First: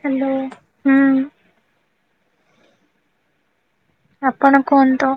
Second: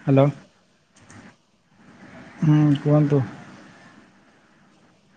Hello ହୁଁ। ହୁଁ କୁହନ୍ତୁ। ଆପଣ କୁହନ୍ତୁ?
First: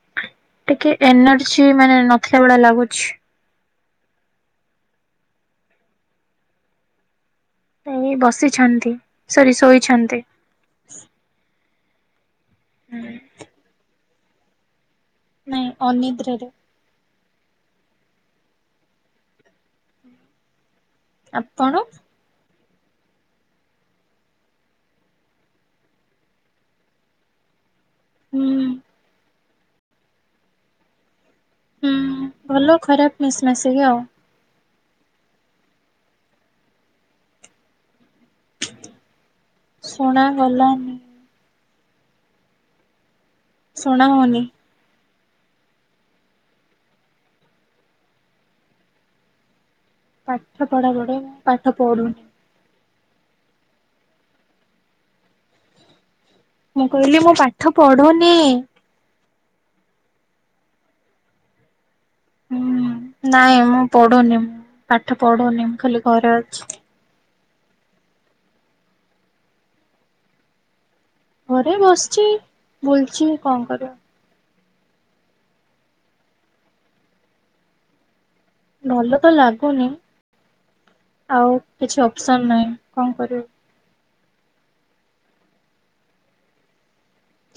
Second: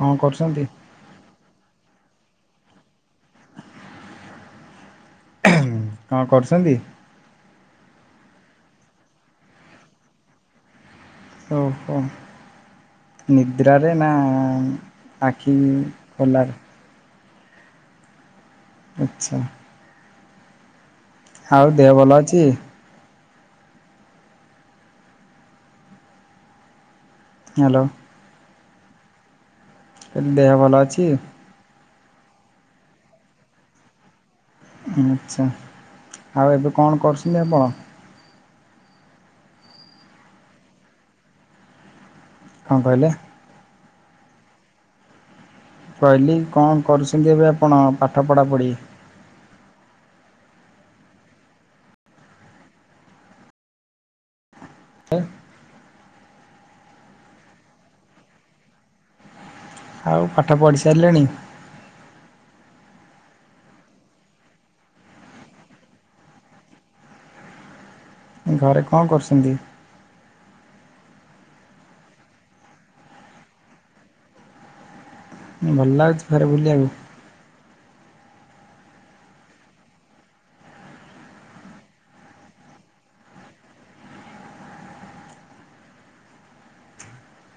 କଣ କରୁଛନ୍ତି? ଟିକେ ଏନର୍ଜି ମାନେ ନଥିଲା ଭଳିଆ ଲାଗୁଛି। କଣ କରୁଚନ୍ତି? ଏ ବସିଛନ୍ତି ସରି ଶୋଇଛନ୍ତି। ଓହୋ ନିଦ୍ରାରେ ନା। ଆଖି ନାଇଁ ଅନିଦ୍ରାରେ ଖୋଲାରେ ଆଚ୍ଛା। ଆଉ ଆପଣ ଦେହ ଭଲ ଅଛି? ହ୍ୟାଲୋ। ହୁଁ। ଦେହ ଭଲ ଅଛି? ହୁଁ, ଭଲ ଖରାପ ମିଶା ମିସିକି ଆଉ। ଆଚ୍ଛା ଆଉ ଏବେ କଣ କରୁଛନ୍ତି ଆପଣ? ଶୁଣା ଗଲାନି। କଣ କହିଲେ? ଶୁଣା ହଉନି କହିଲି କଣ କରୁଛନ୍ତି ଏବେ ଆପଣ ପାଠ ପଢା ପଢି? ପାଠ ପଢା ପଢି ପାଠ ପଢୁ। ଆ। ମୁଁ କହିଲି ମୁଁ ପାଠ ପଢୁନି। ଆଉ ପାଠ ପଢିସାରିଲେଣି। ହୁଁ ନାଇଁ ମୁଁ ପଢୁନି ମୁଁ ପାଠ ପଢୁନି ମୁଁ ଖାଲି ଘରେ ଅଛି। ଘରେ କଣ କରୁଚନ୍ତି। ଘରେ ବସିଛି ବୁଲୁଛି କଣ କରିବା। ଭଲ ଲାଗୁଛି ଘରେ ବୁଲିବାକୁ। ଭଲ ତ ଲାଗୁନି ଆଉ କିଛି ଅପ୍ସନ ନାହିଁ କଣ କରିବୁ।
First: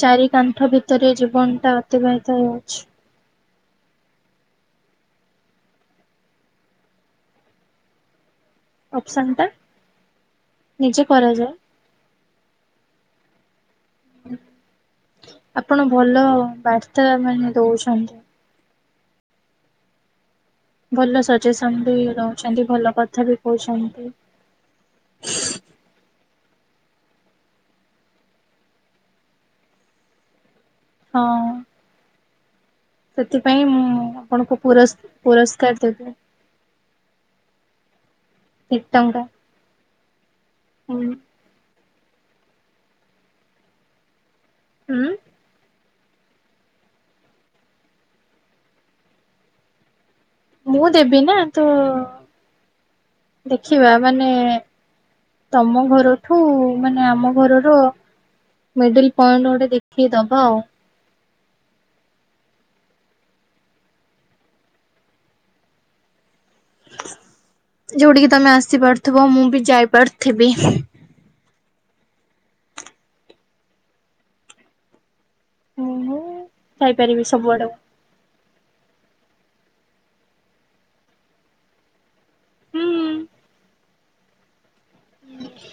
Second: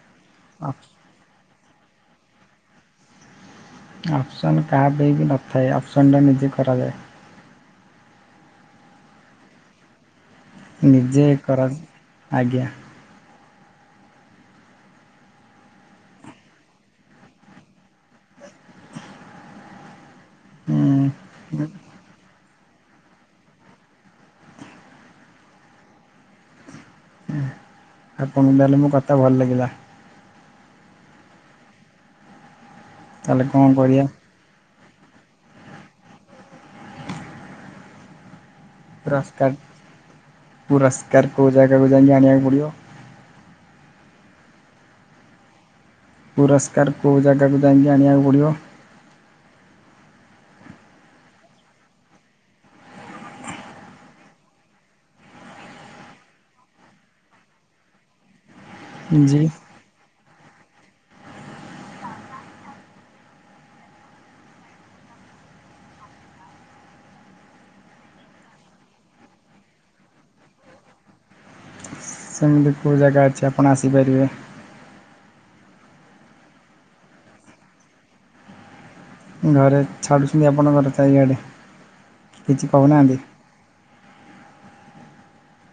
ଚାରି କାଣ୍ଥ ଅପ୍ ଭିତରେ ଜୀବନ ଟା ଅତିବାହିତ ହେଉଛି। ଜିବନ କାହା ପାଇଁ ବି ନଥାଏ ଅପ୍ସନଟା ନିଜେ କରାଯାଏ। ଅପ୍ସନ୍ ଟା ନିଜେ କରନ୍ ଆଜ୍ଞା। ଆପଣ ଭଲ ବାର୍ତ୍ତା ମାନେ ଦଉଛନ୍ତି। ହୁଁ ଭଲ ସଜେସନ ବି ଦୋଉଛନ୍ତି ଭଲ କଥା ବି କହୁଛନ୍ତି। ଆପଣଙ୍କୁ ତାହେଲେ ମୋ କଥା ଭଲ ଲାଗିଲା। ହଁ। ତାହେଲେ କଣ ସେଥିପାଇଁ ମୁଁ କରିବା ଆପଣଙ୍କୁ ପୁରସ୍କ ପୁରସ୍କାର ଦେବି। ଏକ ଟଙ୍କା ପୁରସ୍କାର ହୁଁ ପୁରସ୍କାର କୋଉ ଜାଗାକୁ ଯାଇକି ଆଣିବାକୁ ପଡ଼ିବ। ହୁଁ। ପୁରସ୍କାର କୋଉ ଜାଗାକୁ ଯାଇକି ଆଣିବାକୁ ପଡ଼ିବ। ମୁଁ ଦେବି ନା ତୋ ଦେଖିବା ମାନେ ତମ ଘରଠୁ ମାନେ ଆମ ଘରର ମିଡିଲ୍ ଜି ପଏଣ୍ଟ ଗୋଟେ ଦେଖି ଦବା ଆଉ ଯୋଉଠିକି ତମେ ଆସି ପାରୁଥିବ ମୁଁ ବି ଯାଇପାରୁଥିବି। ସେମିତି କୋଉ ଜାଗା ଅଛି ଆପଣ ଆସିପାରିବେ? ଉଁ ହୁ ଯାଇପାରିବି ସବୁଆଡକୁ। ଘରେ ଛାଡ଼ୁଛନ୍ତି ଆପଣଙ୍କ ଘର ଚାରିଆଡ଼େ କିଛି କହୁନାହାନ୍ତି?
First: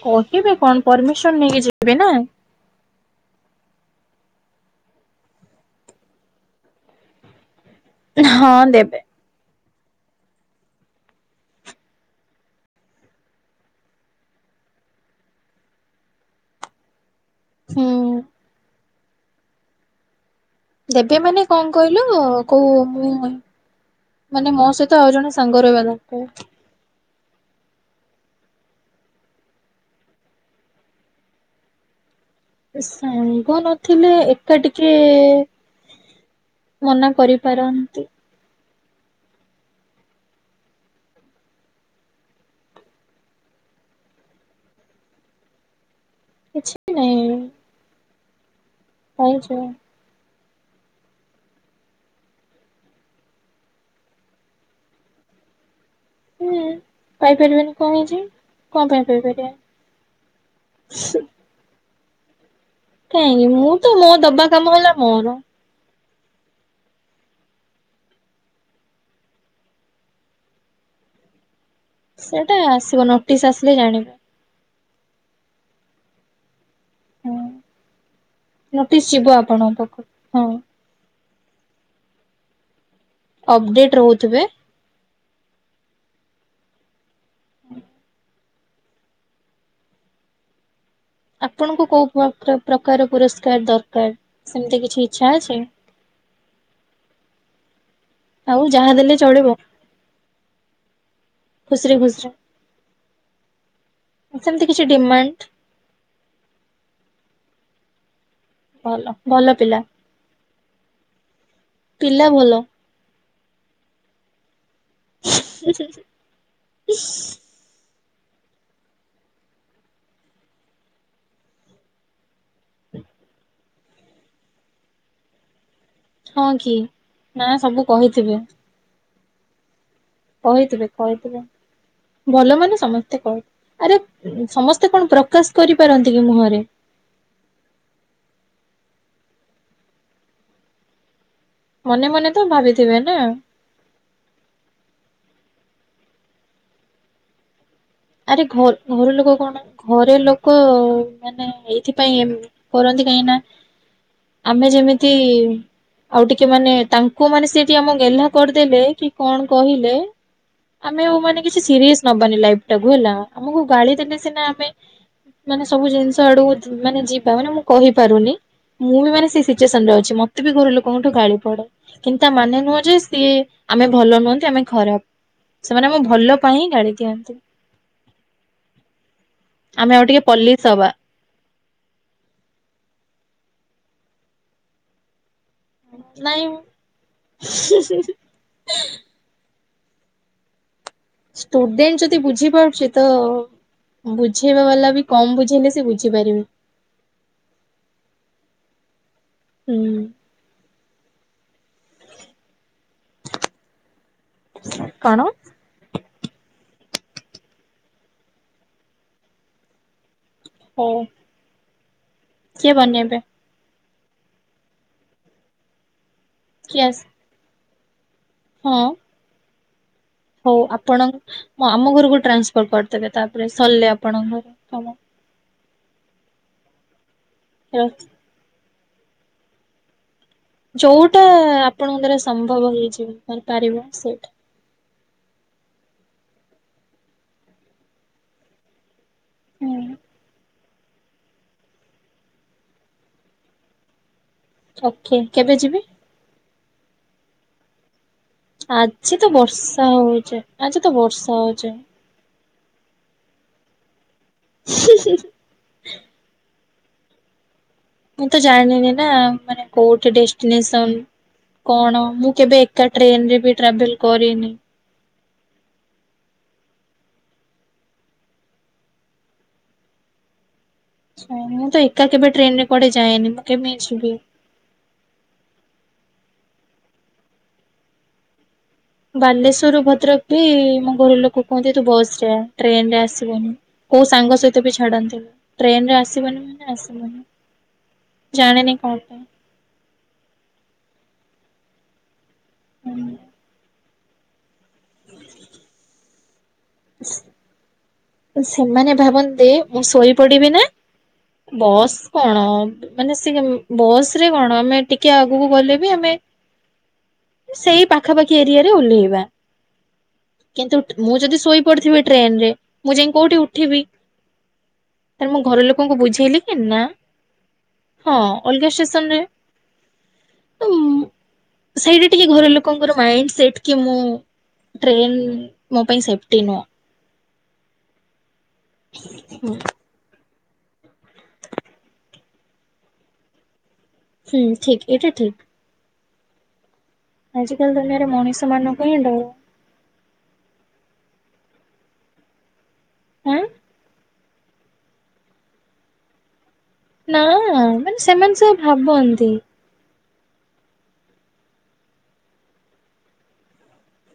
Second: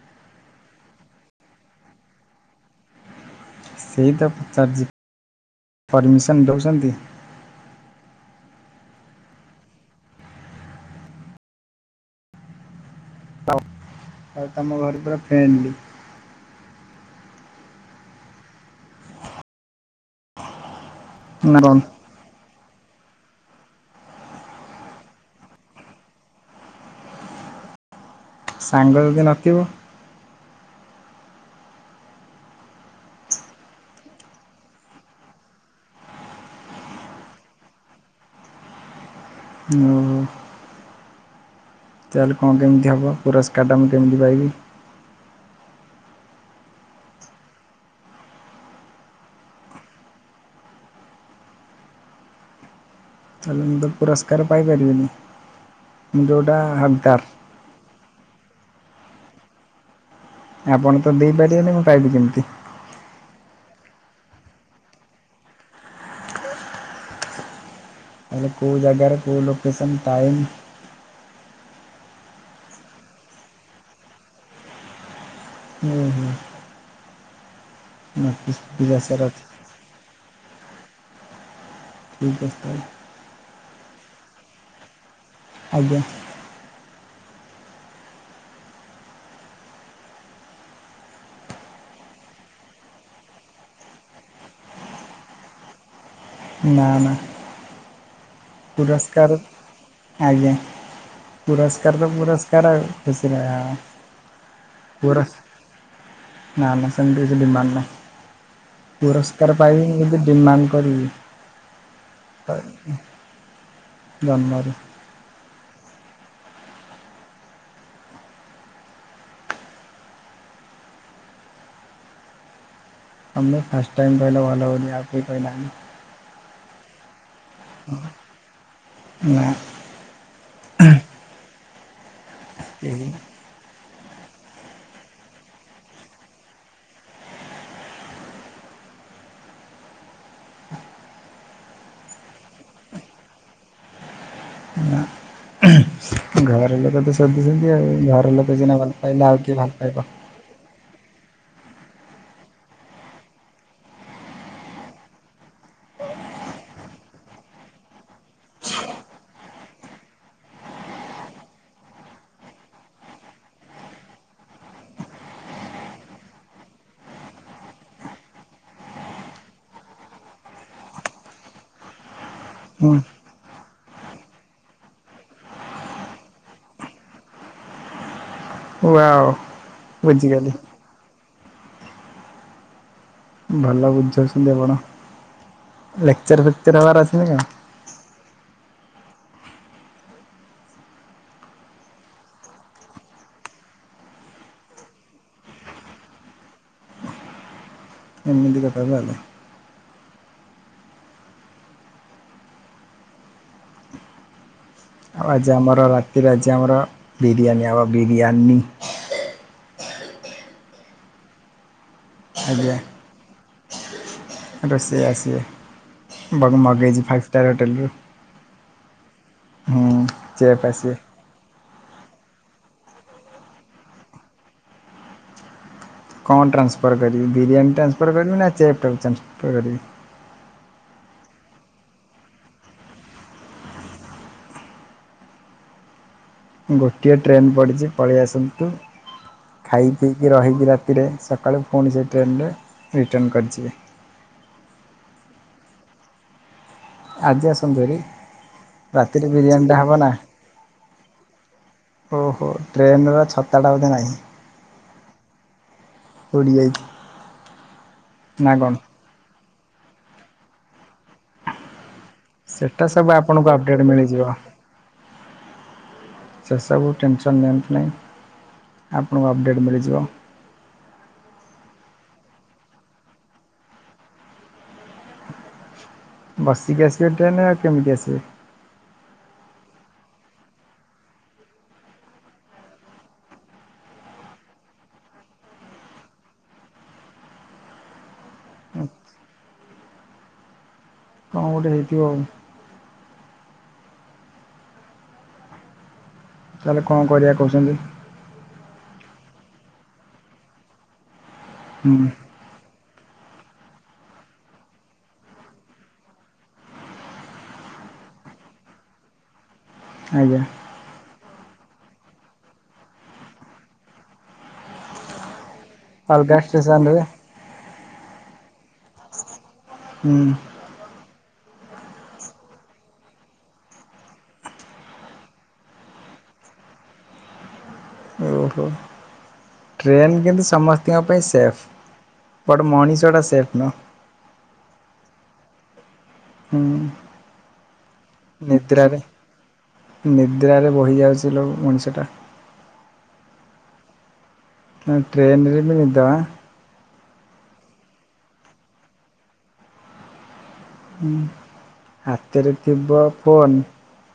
କହିବେ କଣ ପରମିସନ୍‌ ନେଇକି ଯିବି ନା? ସେଇ ତ ପଚାରୁଚି ପରମିସନ୍ ଦଉଛନ୍ତି। ହଁ ଦେବେ। ଆଉ ତମ ଘରେ ପୁରା ଫ୍ରେଣ୍ଡଲି। ହୁଁ। ଦେବେ ମାନେ କଣ କହିଲୁ ତ କହୁ ମୁଁ ମାନେ ମୋ ସହିତ ଆଉ ଜଣେ ସାଙ୍ଗ ରହିବା ଦରକାର। ସାଙ୍ଗ ଯଦି ନଥିବ ସାଙ୍ଗ ନଥିଲେ ଏକା ଟିକେ ମନା କରିପାରନ୍ତି। ଉୁଁ ଅ ହ। ତାହେଲେ କଣ କେମତି ହବ ପୁରସ୍କାରଟା ମୁଁ କେମିତି ପାଇବି। କିଛିବି ନାଇଁ। ଖାଇଚ। ତାହେଲେ ମୁଁ ତ ପୁରସ୍କାର ପାଇପାରିବିନି ମୁଁ ଯେଉଁଟା ହୁଁ। ହକଦାର। ପାଇପାରିବେନି କଣ ହେଇଛି କଣ ପାଇଁ ପାଇପାରିବେନି। ଆପଣ ତ ଦେଇପାରିବେନି ମୁଁ ପାଇବି କେମିତି। କାହିଁକି ମୁଁ ତ ମୋ ଦବା କାମ ହେଲା ମୋର। ତାହେଲେ କୋଉ ଜାଗାରେ କୋଉ ଲୋକେସନ୍ ଟାଇମ୍। ସେଟା ଆସିବ ନୋଟିସ୍ ଆସିଲେ ଜାଣିବ। ହୁଁ ହୁଁ। ହଁ ପିଲା ନୋଟିସ୍ ସାର୍ ଯିବ ଅଛି ଆପଣଙ୍କ ପାଖକୁ ହଁ। ଠିକ୍ ଅଛି ତାହାଲେ। ଅପଡେଟ ରହୁଥିବେ? ଆଜ୍ଞା। ହୁଁ। ଆପଣଙ୍କୁ କୋଉ ପ୍ରକାର ପୁ ପୁରସ୍କାର ଦରକାର, ସେମିତି କିଛି ଇଛା ଅଛି? ନା ନା। ଆଉ ଯାହା ଦେଲେ ପୁରସ୍କାର ଚଳିବ ଆଜ୍ଞା। ଖୁସିରେ ପୁରସ୍କାର ତ ଖୁସିରେ ପୁରସ୍କାର କିଛି ସେମିତି କିଛି ନାହିଁ ଆ ଡିମାଣ୍ଡ ନା ନା ସେମିତି କିଛି ଡିମାଣ୍ଡ ନାହିଁ, ଭଲ ଭଲ ପୁରସ୍କାର ପିଲା ପାଇବି ଡିମାଣ୍ଡ କରିବି। ପିଲା ଭଲ। ଜନ୍ମ ରୁ। ଉହୁଁ ଉଁ ତମେ ଫାଷ୍ଟ ଟାଇମ କହିଲ ଭଲ ଅଲି ଆଉ କେହିଁ କହିନାହାନ୍ତି। ହଁ କି ନା ସବୁ କହିଥିବେ? ନା କହିଥିବେ କହିଥିବେ ଭଲ ମାନେ କେହି ସମସ୍ତେ କ ଆରେ ସମସ୍ତେ କଣ ପ୍ରକାଶ କରିପାରନ୍ତି କି ମୁହଁରେ? ମନେ ମନେ ତ ଭାବିଥିବେ ନା? ନା। ଘରେ ଲୋକ ତ ଶୋଧୁି ଛନ୍ତି ଆଉ ଘର ଆରେ ଲୋକ ସିନା ଭଲ ପାଇଲେ ଆଉ କିଏ ଭଲ ପାଇବ। କୋ ମାନେ ଏଇଥିପାଇଁ ଏମ କରନ୍ତି କାହିଁ ନା ଆମେ ଯେମିତି ଆଉ ଟିକେ ମାନେ ତାଙ୍କୁ ମାନେ ସେ ଟିଏ ଆମ ଗେହ୍ଲା କରିଦେଲେ କି କଣ କହିଲେ ଆମେ ଆଉ ମାନେ କିଛି ସିରିୟେସ ନବାନି ଲାଇପ ଟାକୁ ହେଲା ଆମକୁ ଗାଳି ଦେଲେ ସିନା ଆମେ ମାନେ ସବୁ ଜିନଷ ଆଡକୁ ମାନେ ଯିବା ମାନେ ମୁଁ କହିପାରୁନି। ମୁଁ ବି ମାନେ ସେ ସିଚୁଏସନ ରେ ଅଛି ମତେ ବି ଘର ଲୋକଙ୍କଠୁ ଗାଳି ପଡେ କିନ୍ତୁତା ମାନେ ନୁହଁ ହୁଁ ଯେ ସିଏ ଆମେ ଭଲ ନୁହନ୍ତି ଆମେ ଖରାପ ସେମାନେ ଆମ ଭଲ ପାଇଁ ହିଁ ଗାଳି ଦିଅନ୍ତି। ୱାଓ। ଆମେ ଆଉ ଟିକେ ବୁଝିଗଲି ପଲ୍ଲିସ ହବା। ଭଲ ବୁଝଉଛନ୍ତି ଆପଣ ଲେକ୍ଚର ଫେକ୍ଚର ହେବାର ଅଛିନା କଣ?? ହୁଁ ହୁଁ ହୁଁ। ଷ୍ଟୁଡେଣ୍ଟ ଯଦି ବୁଝିପାରୁଚି ତ ବୁଝେଇବା ବାଲା ବି କମ ବୁଝେଇଲେ ସେ ବୁଝିପାରିବେ। ଏମିତି କଥା ତାହେଲେ। ହୁଁ। କଣ ଆଉ ଆମର ରାତିରେ ଆଜି ଆମର ବିରିୟାନୀ ଅବ ବିରିୟାନୀ। ହଉ। କିଏ ଆଜ୍ଞା। ବନେଇବେ? ରୋଷେଇ ଆସିବେ ବଗ କିଏ ଆସ ମଗାଇଛି ଫାଇଭ୍ ଷ୍ଟାର୍ ହୋଟେଲରୁ। ହଁ। ହୁଁ ହଉ ଚେପ୍ ଆସିବେ। ଆପଣ ମୁଁ ଆମ ଘରକୁ ଟ୍ରାନ୍ସଫର୍ କରିଦେବେ ତାପରେ ସରିଲେ ଆପଣଙ୍କ କାମ। କଣ ଟ୍ରାନ୍ସଫର୍ କରିବି ବିରିୟାନୀ ଟ୍ରାନ୍ସଫର୍ କରିବି ନା ଚେପ ନ୍ସପର୍ କରିବି? ଯୋଉଟା ଆପଣଙ୍କ ଦ୍ୟାର ସମ୍ଭବ ହେଇଯିବ କରିପାରିବ ସେଇଟା। ଗୋଟିଏ ଟ୍ରେନ୍ ପଡ଼ିଛି ପଳେଇ ଆସନ୍ତୁ ହୁଁ ଖାଇ ପିଇକି ରହିକି ରା କିରେ ସକାଳେ ପୁଣି ସେଇ ଟ୍ରେନରେ ରିଟନ୍ କରଜିବେ। ଓକେ କେବେ ଯିବି? ଆଜି ଆସନ୍ତୁ ଦୁରି। ଆଜି ତ ବର୍ଷା ହଉଚି ଆଜି ତ ବର୍ଷା ହଉଚି। ଓହୋ ଟ୍ରେନ୍ ଛତାଟା ବୋଧେ ନାହିଁ। [inaudible] ଓଡ଼ି ଆଇ। ମୁଁ ତ ଜାଣିନିନା ମାନେ କୋଉଠି ଡେଷ୍ଟିନେସନ୍? କଣ ମୁଁ କେବେ ସେଟା ଏକା ସବୁ ଟ୍ରେନ୍ ରେ ଆପଣଙ୍କୁ ବି ଅପଡ଼େଟ୍ ଟ୍ରାଭେଲ୍ ମିଳିଯିବ କରିନି। ସେସବୁ ଟେନସନ୍ ନିଅନ୍ତୁ ନାହିଁ, ଆପଣଙ୍କୁ ଅପଡ଼େଟ୍ ମିଳିଯିବ। ଆଚ୍ଛା ମୁଁ ତ ଏକା କେବେ ଟ୍ରେନରେ କୁଆଡେ ଯାଇନି ମୁଁ କେମିତି ଯିବି? ବସିକି ଆସିବେ ଟ୍ରେନ୍ ରେ ଆଉ କେମିତି ଆସିବେ। ବାଲେଶ୍ଵରରୁ ଭଦ୍ରକ ବି ମୋ ଘର ଲୋକ କୁହନ୍ତି ତୁ ବସ୍ ରେ ଆ ଟ୍ରେନରେ ଆସିବୁନି। କୋଉ ସାଙ୍ଗ ସହିତ ବି ଛାଡନ୍ତିନି ଟ୍ରେନ୍ ରେ ଆସିବନି ମାନେ ଆସିବନି। ଜାଣିନି କଣ ପାଇଁ। କଣ ଗୋଟେ ହେଇଥିବ ଆଉ। ହୁଁ। ତାହେଲେ କଣ କରିବା କହୁଛନ୍ତି? ସେମାନେ ଭାବନ୍ତି ମୁଁ ଶୋଇ ପଡିବି ନା, ବସ୍ ହୁଁ କଣ ମାନେ ସେ ବସ୍ ରେ କଣ ଆମେ ଟିକେ ଆଗକୁ ଗଲେ ବି ଆମେ ସେଇ ପାଖାପାଖି ଏରିଆରେ ଓହ୍ଲେଇବା। ଆଜ୍ଞା। କିନ୍ତୁ ମୁଁ ଯଦି ଶୋଇପଡିଥିବି ଟ୍ରେନ୍ ରେ ମୁଁ ଯାଇ କୋଉଠି ଉଠିବି। ତାଲେ ମୁଁ ଘର ଲୋକଙ୍କୁ ଅଲଗା ବୁଝେଇଲି କି ନା ଷ୍ଟେସନରେ ହଁ ଅଲଗା ଷ୍ଟେସନରେ। ହୁଁ। ସେଇଟି ଟିକେ ଘର ଲୋକଙ୍କର ମାଇଣ୍ଡ ସେଟ୍ କି ମୁଁ ଟ୍ରେନ୍ ମୋ ପାଇଁ ସେପ୍ଟି ନୁଅଁ। ଓହୋ। ହୁଁ। ଟ୍ରେନ୍ କିନ୍ତୁ ସମସ୍ତିଙ୍କ ପାଇଁ ସେଫ୍ ବଟ ମଣିଷଟା ସେଫ୍ ନୁହଁ। ହୁଁ ଠିକ୍ ଏଇଟା ଠିକ୍। ହୁଁ। ଆଜିକାଲି ଦୁନିଆରେ ମଣିଷ ମାନଙ୍କୁ ହିଁ ନିଦ୍ରାରେ ଡର। ନିଦ୍ରାରେ ବହିଯାଉଚି ଲୋ ମଣିଷଟା। ଆଁ। ଟ୍ରେନ୍ ରେ ବି ନିଦ ଆଁ? ନାଁ ମାନେ ସେମାନେ ସେୟା ଭାବନ୍ତି। ହୁଁ ହାତରେ ଥିବ ଫୋନ୍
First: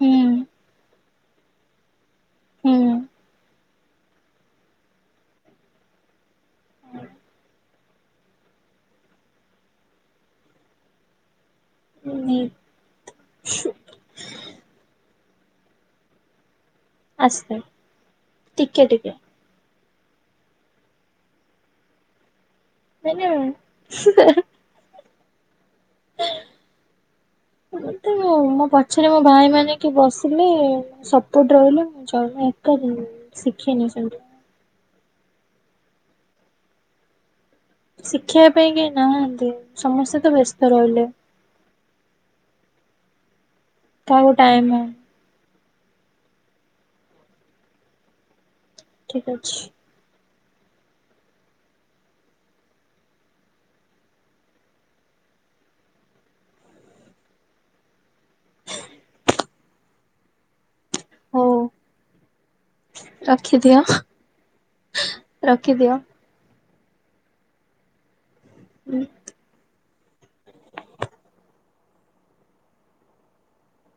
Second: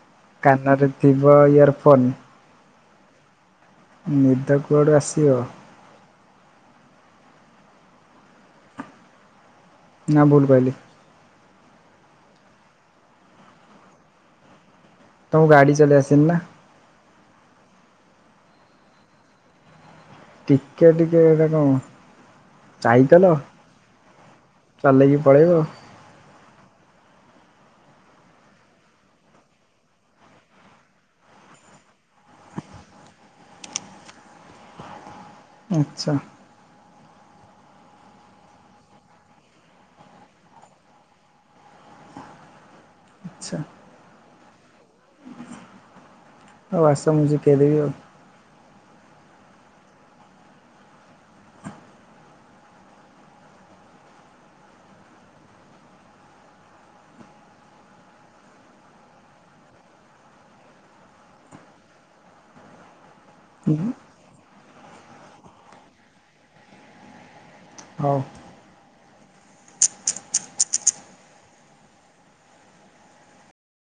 ହୁଁ କାନରେ ଥି ବ ଇୟରଫୋନ୍। ହୁଁ। ନିଦ କୁଆଡ଼ୁ ଆସିବ। ନା ଭୁଲ୍ କଇଲି? [unintelligible] ତମୁ ଗାଡି ଚଲେଇ ଆସେନି ନା? ଆସେ ଟିକେ-ଟିକେ। ଟିକେ-ଟିକେ ଏଟା କଣ ଚାଇକଲ। ମାନେ ଚଲେଇକି ପଳେଇବ। ମତେ ମୋ-ମୋ ପଛେରେ ମୋ ଭାଇମାନେ କିଏ ବସିଲେ ସପୋର୍ଟ ରହିଲେ ମୁଁ ଚଲାଏ ଏକା [unintelligible] ଶିଖିନି ସେମିତି। ଆଚ୍ଛା। ଶିଖେଇବା ପାଇଁ କେହି ନାହାନ୍ତି, ସମସ୍ତେ ତ ବ୍ୟସ୍ତ ରହିଲେ। ଆଚ୍ଛା। କାଆକୁ ଟାଇମ ହୋନି। ହୋଉ ଆସ ମୁଁ ସିକେଇ ଦେବି ଆଉ। ଠିକ୍ ଅଛି। ହଉ ରଖିଦିଅ। ରଖିଦିଅ। ହଉ। ଉଁ।